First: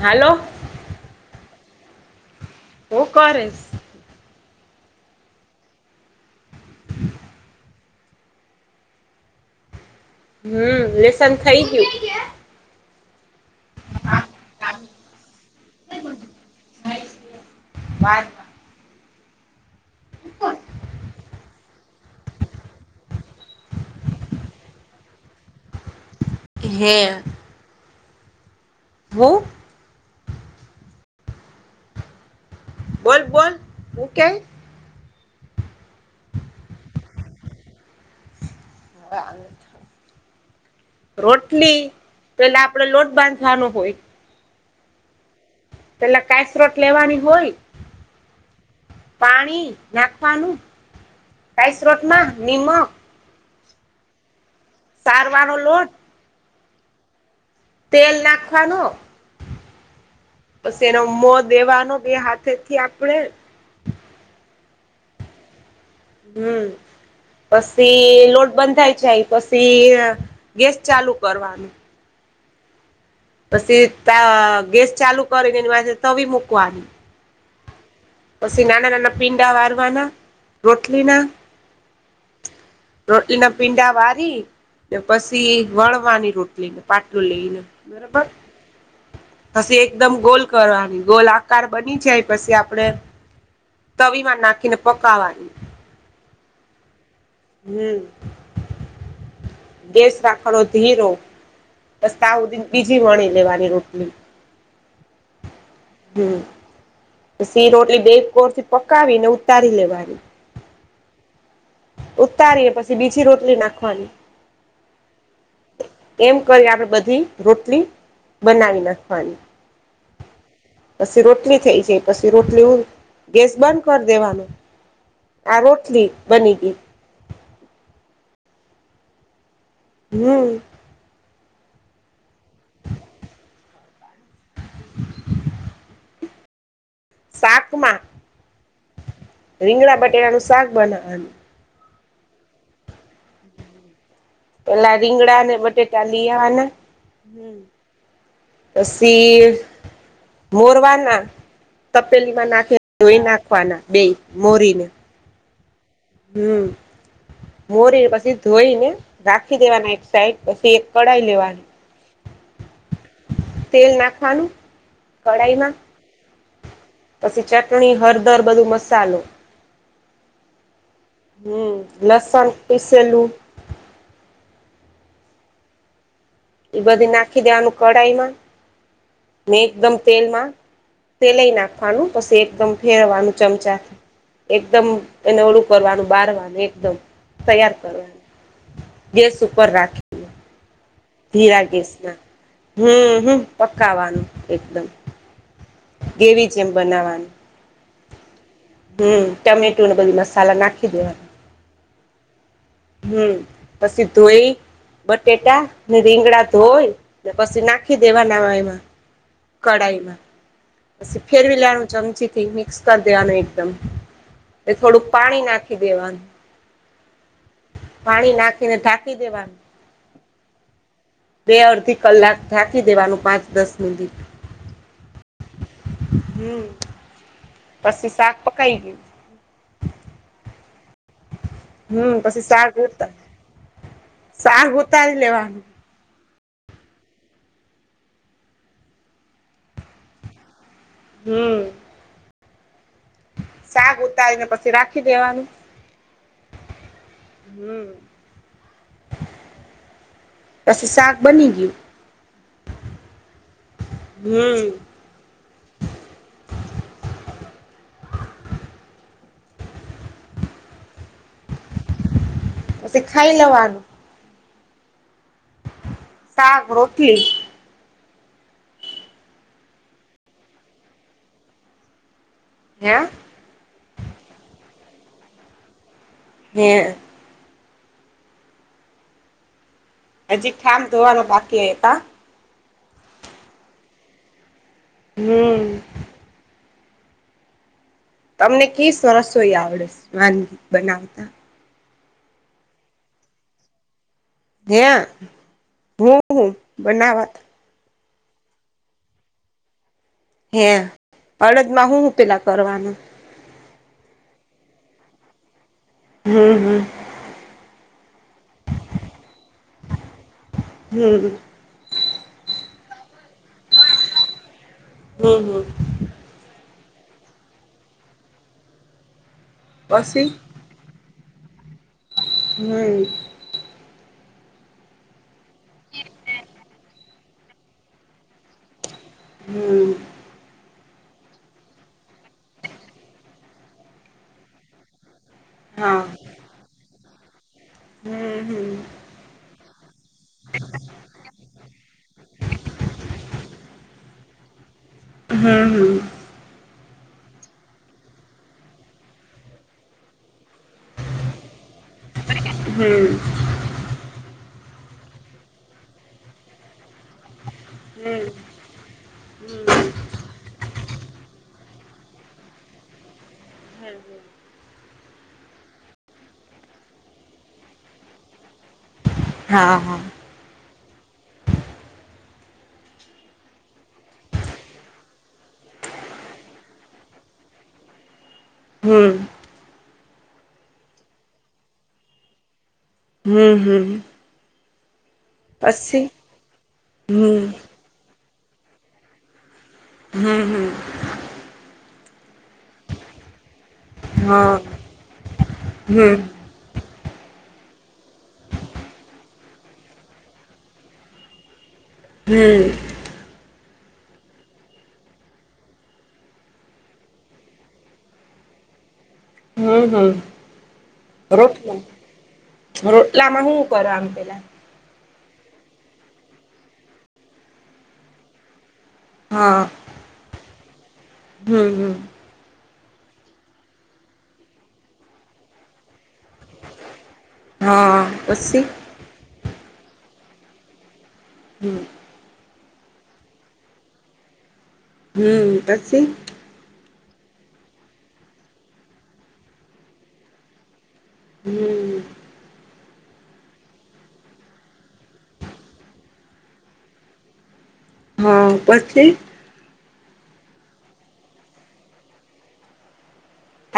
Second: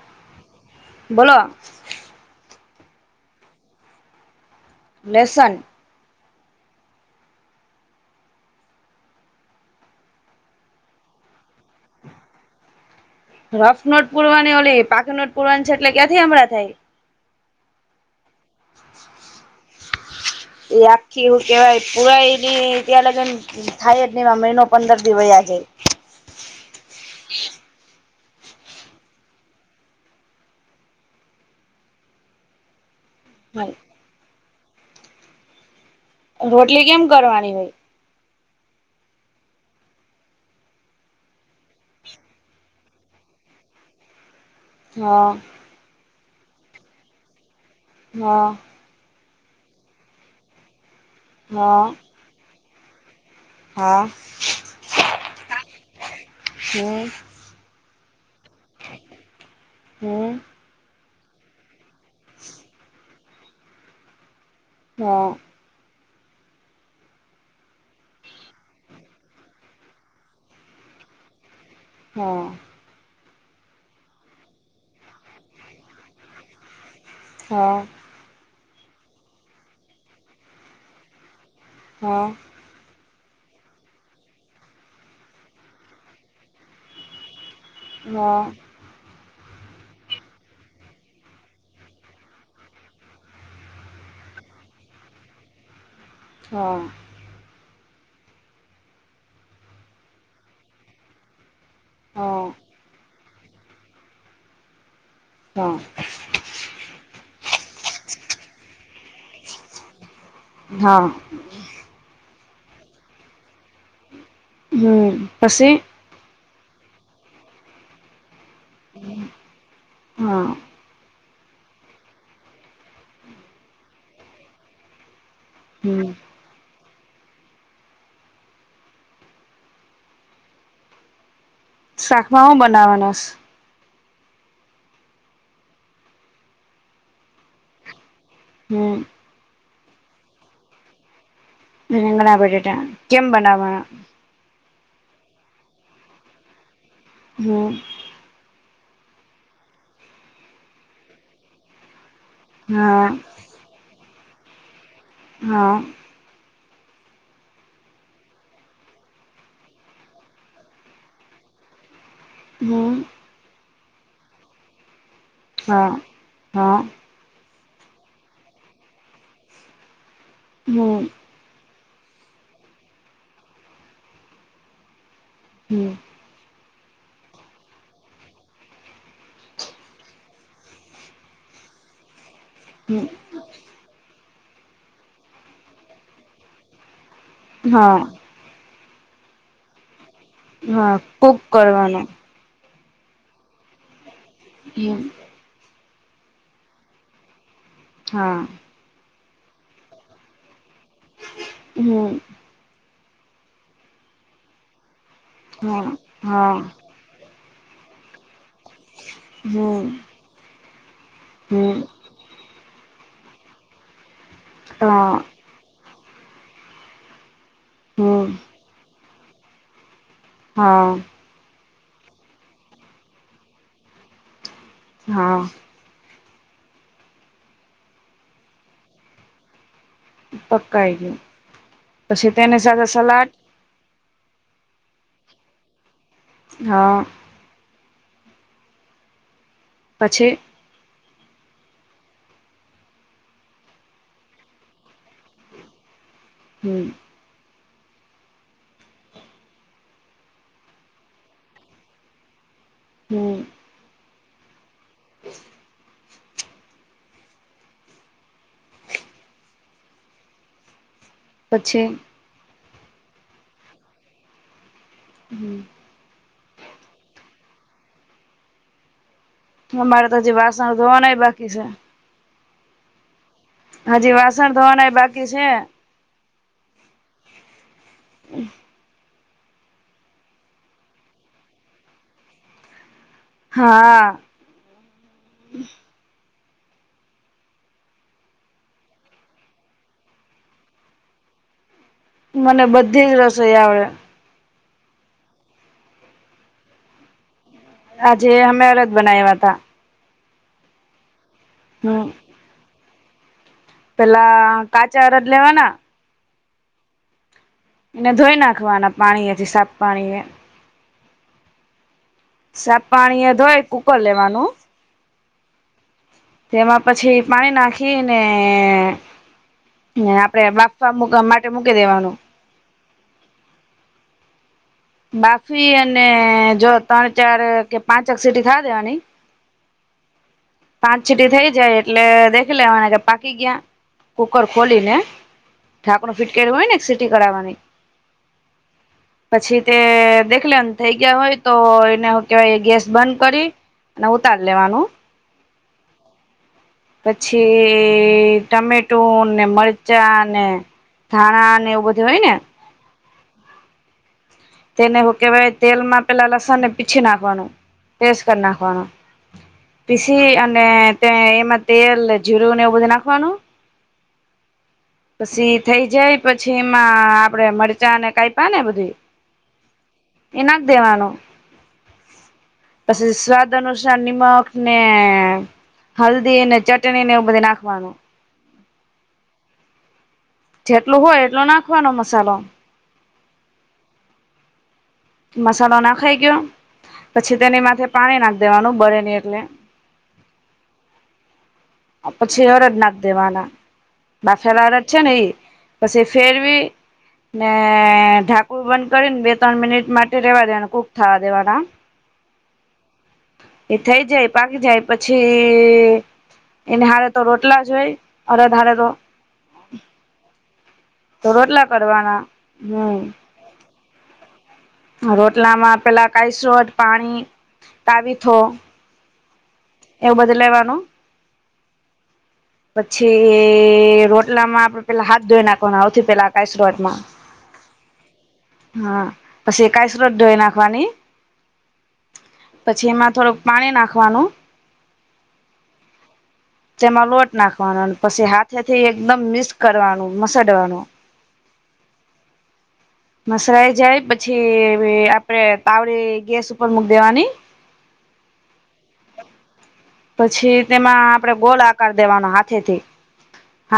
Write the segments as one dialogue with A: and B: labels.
A: હાલો
B: બોલો?
A: હું કરેસ?
B: લેસન
A: હમ લેસન થઇ ગયું.
B: રફ નોટ પુરવાની ઓલી પાખી નોટ પુરવાની છે એટલે ક્યાંથી હમળા થાય.
A: [unintelligible]
B: [inaudible]
A: [inaudible]
B: એ આખી એવું કેવાય પુરાય ત્યાં લગન. થાય જ નહી એમાં મહિનો પંદર દી વયા જાય.
A: હે. [unintelligible] બોલ બોલ
B: જાય
A: હું કેય?
B: રોટલી કેમ કરવાની હોઈ?
A: [unintelligible] રોટલી પેલા આપડે લોટ બાંધવાનો હોય.
B: હા
A: એટલે કાયસ્રોટ લેવાની હોય.
B: હા
A: પાણી નાખવાનું કાઈ
B: હા
A: સ્ત્રોત માં નિમક.
B: હા
A: સારવાનો લોટ.
B: હમ
A: તેલ નાખવાનો
B: હમ
A: પછી એનો મો દેવાનો બે હાથેથી આપડે
B: હા
A: હમ પછી લોટ બંધાય જાય પછી, ગેસ ચાલુ કરવાનું.
B: હા
A: પછી ગેસ ચાલુ કરીને એ મા તવી મુકવાની.
B: હા
A: પછી નાના નાના પીંડા વારવાના રોટલી ના,
B: હ
A: રોટલીના પિંડા વારી. ને પછી વણવાની રોટલી પાટલું લઈ ને,
B: હા
A: [unintelligible] પછી એકદમ ગોલ કરવાની ગોલ આકાર બની જાય. પછી આપણે તવીમાં નાખીને પકાવાની.
B: હા
A: હમ. ગેસ રાખવાનો ધીરો બસ તા
B: હા
A: હુધી બીજી વણી લેવાની રોટલી.
B: હા
A: હમ પસી રોટલી બે કોરથી પકાવીને ઉતારી લેવાની.
B: હા
A: ઉતારીને પછી બીજી રોટલી નાખવાની.
B: હમ પછી?
A: એમ કરીને આપણે બધી રોટલી બનાવી નાખવાની.
B: હા
A: પસ રોટલી થઈ જાય પછી રોટલી ઉન ગેસ બંધ કર દેવાનો. આ રોટલી
B: હમ
A: બની ગઈ. હમ.
B: શાકમાં હું બનાવવાનું સ?
A: શાકમાં?
B: હમ
A: રીંગળા બટેટાનું શાક બનાવવાનું.
B: રીંગણા બટેટા. કેમ બનાવાના?
A: પેલા રીંગડાને બટેટા લીયાવાના.
B: હમ
A: પસી મોરવાના. તપેલીમાં નાખે
B: હા
A: ધોઈ નાખવાના બેય મોરીને.
B: હા
A: હમ મોરીને પછી ધોઈને રાખી દેવાના એક સાઈડ. પછી એક કઢાઈ લેવાની. [inaudible]
B: હમ.
A: તેલ નાખવાનું કઢાઈમાં.
B: હા હા
A: પછી ચટણી, હરદર, બધું મસાલો.
B: હમ
A: હમ લસન પીસેલું
B: હમ.
A: એ બધી નાખી દેવાનું કઢાઈમાં. ને એકદમ તેલમાં તેલય નાખવાનું પછી એકદમ
B: હમ
A: ફેરવાનું. ચમચા એકદમ એને ઓલુ કરવાનું બારવાનું એકદમ તૈયાર
B: હા
A: કરવાનું. ગેસ ઉપર રાખે.
B: હા. કુક
A: ધીરા
B: કરવાનું
A: ગેસમાં. હમ હમ પકાવાનું. એકદમ
B: હમ.
A: ગ્રેવી જેમ બનાવાનું.
B: હા.
A: હમ ટમેટુને બધું મસાલા નાખી દેવાના.
B: હમ.
A: હમ પછી ધોય,
B: હા
A: બટેટાને રીંગડા
B: હા
A: ધોય. ને પછી નાખી દેવાના વાયમાં.
B: હમ
A: કઢાઈમાં, પછી ફેરવી
B: હમ
A: લેવાનું ચમચીથી મિક્સ કરી દેવાનું એકદમ. એ થોડુંક
B: હા
A: પાણી નાખી દેવાનું.
B: હમ
A: પાણી નાખીને ઢા કી દેવાનું.
B: હા.
A: બે અડધી કલાક ઢાકી દેવાનું પાંચ દસ મિનિટ.
B: હા.
A: હમ્મ. પછી શાક પકાઈ ગયું.
B: પકાઈ ગયું
A: હમ
B: પછી તેની
A: શાક
B: સાથે
A: ઉતા
B: સલાડ
A: શાક ઉતારી લેવાનું.
B: હા. પછી?
A: હમ્મ. શાક ઉતારી ને પછી રાખી દેવાનું.
B: હમ્મ.
A: હમ્મ. પછી શાક બની ગયું.
B: હમ્મ.
A: હમ્મ.
B: [unintelligible] પછી?
A: પછી ખાઈ લેવાનું.
B: હમ્મ.
A: શાક રોટલી
B: અમારે તો હજી વાસણ ધોવાનાય બાકી છે.
A: હે?
B: હજી વાસણ ધોવાના એ બાકી છે.
A: હે. હજી ઠામ ધોવાનું બાકી હોય, કા?
B: હા.
A: હમ્મ. તમને કી સરસોઈ આવડે સ વાનગી બનાવતા?
B: મને બધી જ રસોઈ આવડે.
A: હે, હું બનાવાત.
B: આજે અમે અડદ બનાયવા તા.
A: હે, અડદ માં હું
B: હમ
A: હું પેલા કરવાનું?
B: પેલા કાચા અડદ લેવાના.
A: હમ્મ, હમ્મ.
B: એને ધોઈ નાખવાના પાણી એથી સાફ પાણી એ.
A: હમ્મ.
B: સાફ પાણી એ થી ધોઈ કુકર લેવાનું.
A: હમ્મ, હમ્મ.
B: તેમાં પછી પાણી નાખી ને ને
A: હમ
B: આપણે બાફ બફુગા માટે મૂકી દેવાનું.
A: હમ્મ.
B: બાફી અને જો ત્રણ ચાર કે પાંચક સીટી થવા દેવાની.
A: હમ્મ.
B: પાંચ સીટી થઈ જાય એટલે દેખી લેવાને કે પાકી ગયા કુકર ખોલી ને. ઢાંકણું ફીટ કર્યું હોય ને સિટી કરાવવાની.
A: હમ્મ હમ્મ.
B: પછી તે દેખ લેવાનું થઈ ગયા હોય એને હું કેવાય ગેસ બંધ કરી ને ઉતાર લેવાનું.
A: હમ્મ હમ્મ.
B: પછી ટમેટું ને મરચાં ને ધાણા ને એવું બ કેવાય ને
A: હમ્મ.
B: તેને હું કેહેવાય તેલમાં પેલા લસણ ને પીછી નાખવાનું. પેસ્ટ કર
A: હમ
B: નાખવાનુ
A: હમ
B: પીસ તી અને તે એમાં તેલ ને જીરું ને એવું બધું નાખવાનું
A: [unintelligible]
B: પછી થઈ જાય પછી એમાં આપડે મરચાંને કાઈપા ને બધી
A: હા.
B: એ નાખ દેવાનો. પછી સ્વાદ અનુસાર નિમક ને હલ્દી અને ચટણી ને એવું બધું નાખવાનું.
A: હમ્મ.
B: જેટલું હોય એટલો નાખવાનો મસાલો.
A: હમ્મ, હમ્મ.
B: મસાલો નાખાઈ ગયો પછી
A: હમ
B: તેની માથે પાણી નાખ દેવાનું બળે ની એટલે.
A: હમ્મ હમ્મ.
B: પછી અરદ નાખ દેવાના.
A: હા
B: બફેલા અરદ છે ને ઈ પછી
A: હમ
B: ફેરવી ને ઢાંકણું બંધ કરીને બે ત્રણ મિનિટ માટે રેવા દેવાને કૂક થવા દેવાના.
A: હમ્મ.
B: એ થઈ જાય પાકી જાય પછી એને હારે તો રોટલા જો હોય અરે ધારે તો
A: હમ્મ હમ્મ
B: તો
A: રોટલા,
B: કરવાના હમ
A: રોટલામાં હું કરો આમ પેલા
B: રોટલામાં પેલા કાયસટ પાણી તાવીથો
A: હા.
B: એવું બધું લેવાનું.
A: હમ્મ હમ્મ.
B: પછી રોટલામાં આપડે પેલા હાથ ધોઈ નાખવા આવથી પેલા કાયશઆત માં
A: હા, પસી?
B: હા પછી કાઇસોત ધોઈ નાખવાની.
A: હમ્મ.
B: પછી એમાં થોડુંક પાણી નાખવાનું.
A: હમ્મ પછી?
B: તેમાં લોટ નાખવાનો પછી હાથેથી એકદમ મિક્સ કરવાનું મસાડવાનું.
A: હમ્મ.
B: મસરાઈ જાય પછી આપડે તાવડી ગેસ ઉપર મૂક દેવાની
A: હા, પછી?
B: પછી તેમાં આપડે ગોલ આકાર દેવાનો હાથે થી.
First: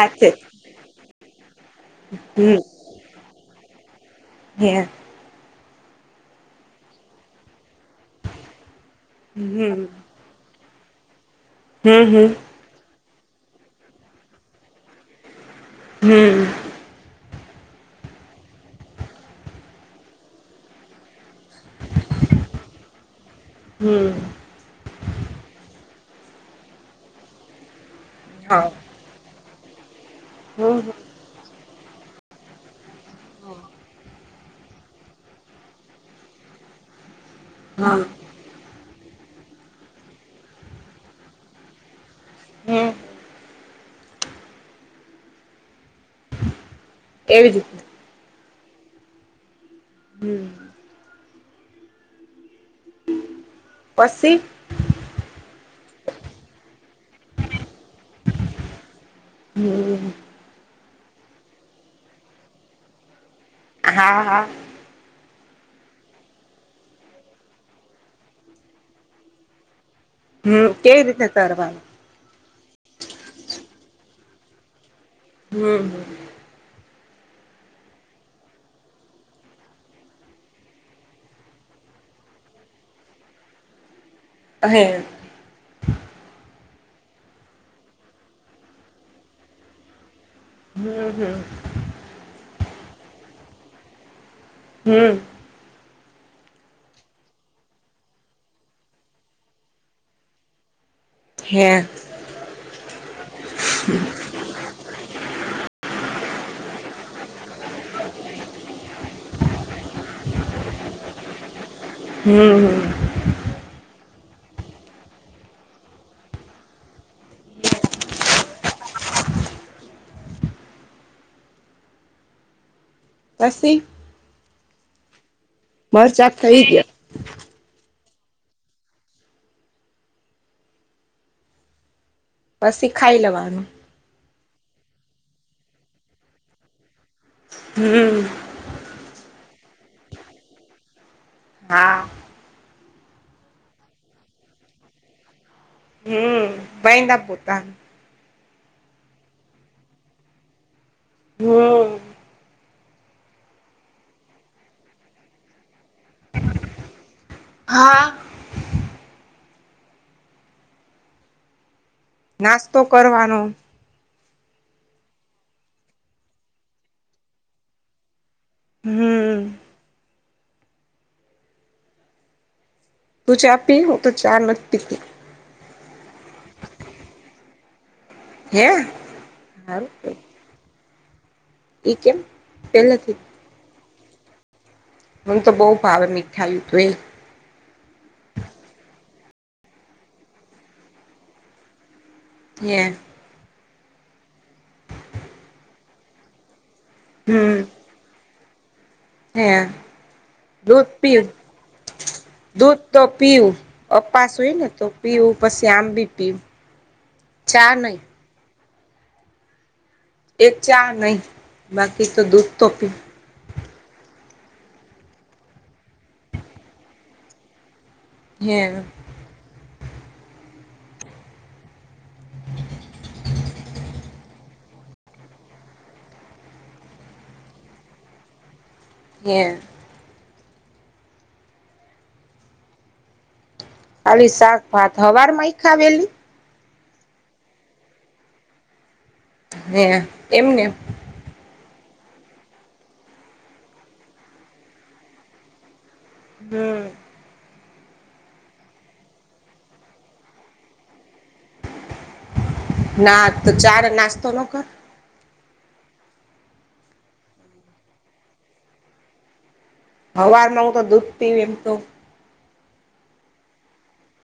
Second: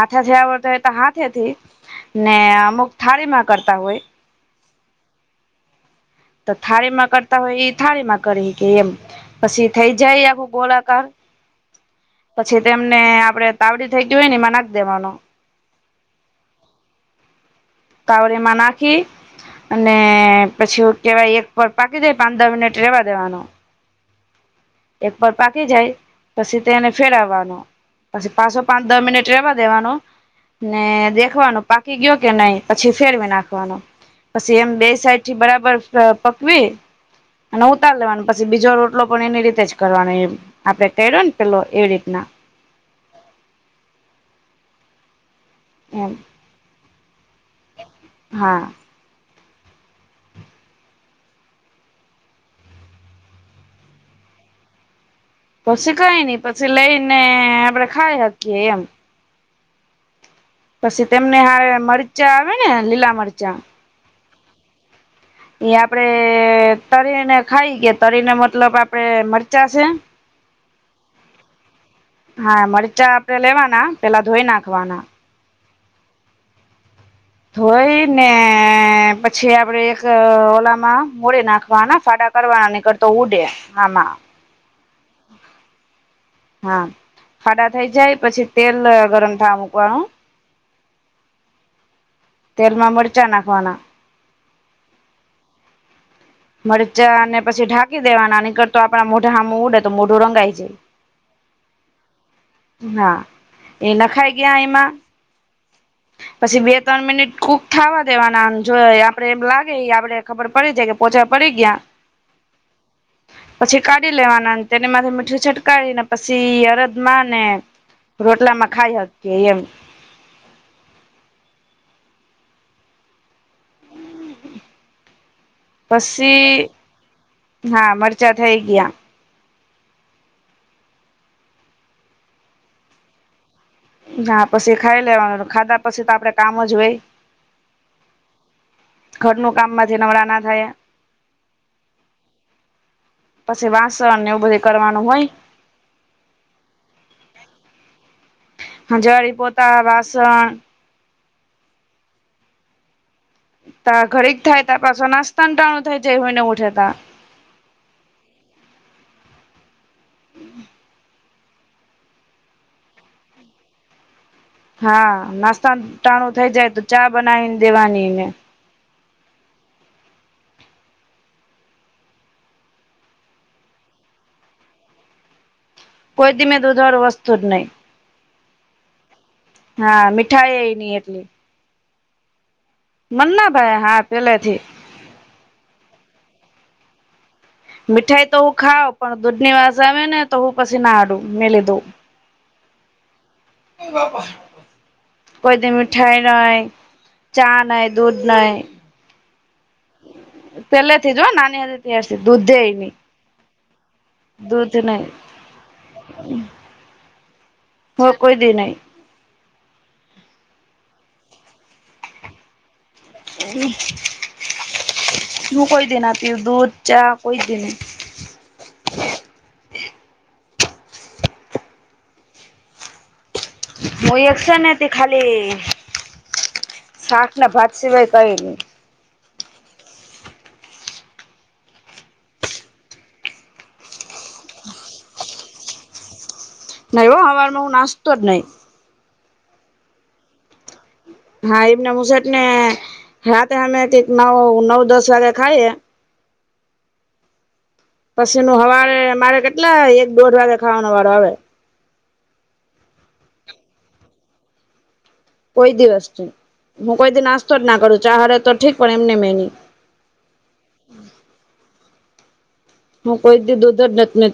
A: હાથે
B: આવડતા હોય તો હાથેથી ને
A: હમ
B: અમુક થાળીમાં કરતા હોય.
A: [unintelligible]
B: તો થાળીમાં કરતા હોય એ થાળીમાં કરી હકે એમ પછી
A: હમ
B: થઈ જાય આખું ગોળાકાર
A: હમ હમ
B: પછી તેમને આપડે તાવડી થઈ ગી હોય ને એમાં નાખ દેવાનો.
A: હમ હમ
B: તાવરીમા નાખી અને પછી હું કેવાય એક પર પાકી દે પાંંદ દ મિનિટ રેવા દેવાનો.
A: હમ
B: એક પર પાકી જાય પછી તેને ફેરવાનો. પછી પાસો
A: હા
B: પાંચ દ મિનિટ રહેેવા દેવાનો ને
A: હમ
B: દેખવાનું પાકી ગયો કે નહીં. પછી ફેરવી નાખવાનો. પછી એમ બે સાઈડથી બરાબર પકવી. અને
A: હા
B: ઉતાર લેવાનો પછી બીજો રોટલો પણ એની રીતે જ કરવાનો એમ આપડે કર્યો ને પેલો એવી રીતના.
A: હમ.
B: એમ.
A: એવી રીતના.
B: હા.
A: હમ. પસી?
B: પછી કઇ નહીં પછી લઈને આપડે ખાઈ હકીએ એમ.
A: હમ.
B: પછી તેમને હારે મરચાં આવે ને લીલા મરચાં?
A: હા હા.
B: એ આપણેે તળીને ખાઈ કે તરી ને મતલબ આપડે મરચાં છે.
A: હમ કેવી રીતે તરવાના?
B: હા મરચા આપડે લેવાના. પેલા ધોઈ નાખવાના.
A: હમ હમ.
B: ધોઈને પછી આપડે એક ઓલામાં મોડી નાખવાના ફાડા કરવાના નીકર તો ઉડે આમાં.
A: એમ.
B: હા ફાડા થઈ જાય પછી તેલ ગરમ થાવા મૂકવાનું.
A: હમ હમ.
B: તેલમાં મરચા નાખવાના.
A: હમ.
B: મરચાને પછી ઢાંકી દેવાના નીકર તો આપણા મોઢા હામુ ઉડે તો મોઢું રંગાઈ જાય.
A: હે?
B: હા એ નખાઈ ગયા એમાં
A: [unintelligible]
B: પછી બે ત્રણ મિનિટ કુક થવા દેવાના. અને જો આપડે એમ લાગે એ આપડે ખબર પડી જાય કે પોચા પડી ગયા.
A: હમ હમ.
B: પછી કાઢી લેવાના ને તેને માથે મીઠું છટકાવીને પછી અરદમાં ને ને રોટલામાં ખાઈ હકીએ એમ.
A: પસી?
B: [inaudible]
A: મરચાં થઈ
B: પસી
A: ગયા
B: હા, મરચા થઈ ગીયા.
A: પસી ખાઈ લેવાનું.
B: હા, પસી ખાઈ લેવાનુ. ખાધા પસી તો, આપડે કામ જ ઓય.
A: હમ્મ.
B: ઘરનુ કામમાંથી નવરા ના થયા.
A: આ.
B: પસી વાસણને એવુ બધ કરવાનુ હોંય.
A: હમ્મ, બાંયધા પોતા.
B: હંઝાળી, પોતા, વાસણ...
A: હમ્મ.
B: તા ઘડીક થાય તા પાસો નાસ્તા‌ન ટામ થઈ જાય, હુઈ ને ઉઠે તા.
A: હા.
B: [inaudible]
A: નાસ્તો કરવાનો.
B: હા, નાસ્તાન ટાણું થઈ જાય તો, ચા બનાવીન દેવાની ને.
A: અમ્મહ. હમ્મ. તું ચા પી? હુતો ચા નથ પીતી.
B: કોઈ ધીમે દૂધવારુ વસ્તુ જ નઈ.
A: હે!
B: હા, મીઠાઈ એ નઈ એટલી.
A: ઈ કેમ? પેલેથી
B: મન્ના ભાવે. હા, પેલે થી.
A: મન તો બો ભાવે મીઠાયું તું એ.
B: મીઠાઈ તો હુ ખાાવ પણ દૂધ ની વાસ આવે ને તો, હું પસી નાડું ની લીધુ.
A: ક્યેં?
B: [unintelligible] કોઈ દિ મિઠાઈ ના ઓઈ,
A: હમ
B: ચા નઈ. દૂધ નઈ.
A: હે દૂધ
B: પેલે થી જ ઓ,
A: પીવું
B: નાની અતી ત્યારથી દૂધેય
A: દૂધ
B: નઈ.
A: તો પીવું અપાસ ઓય ને, તો પીવું પસી આંબી પીવું. ચા ન
B: ઓ કોય દિ નઈ.
A: એક ચા નઈ, બાકી તો દૂધ તો પી
B: હું કોઈ દિ ના પીવ દૂધ, ચા કોઈ દિ નઈ.
A: ગેવ.
B: હુંય એક સે ને તી ખાલી સાક ને ભાત સિવાય કઈની.
A: ગેં. અલી, સાક-ભાત હવારમાંય ખાવેલી.
B: નયવો હવાર નું નાસતો જ નઈ.
A: હે, એમને.
B: હા, એમને મુસેટ ને હાતે અમે ટેક નવ, નવ-દસ વાગે ખાઈએ.
A: હમ્મ.
B: પસી નું હવારે મારે કેટલા એક-દોઢ વાગે ખાવાનો વારો આવે.
A: ના, તો ચાર નાસ્તો નોકર.
B: કોઈ દિવસ ની. હું કોઈ દિ નાસ્તો જ ના કરુ, ચા હારે તો ઠીક પણ એમને મેં ની.
A: હવારનું ઉ તો દૂધ પીવ એમ તો.
B: હું કોઈ ભી દો દો દત નેત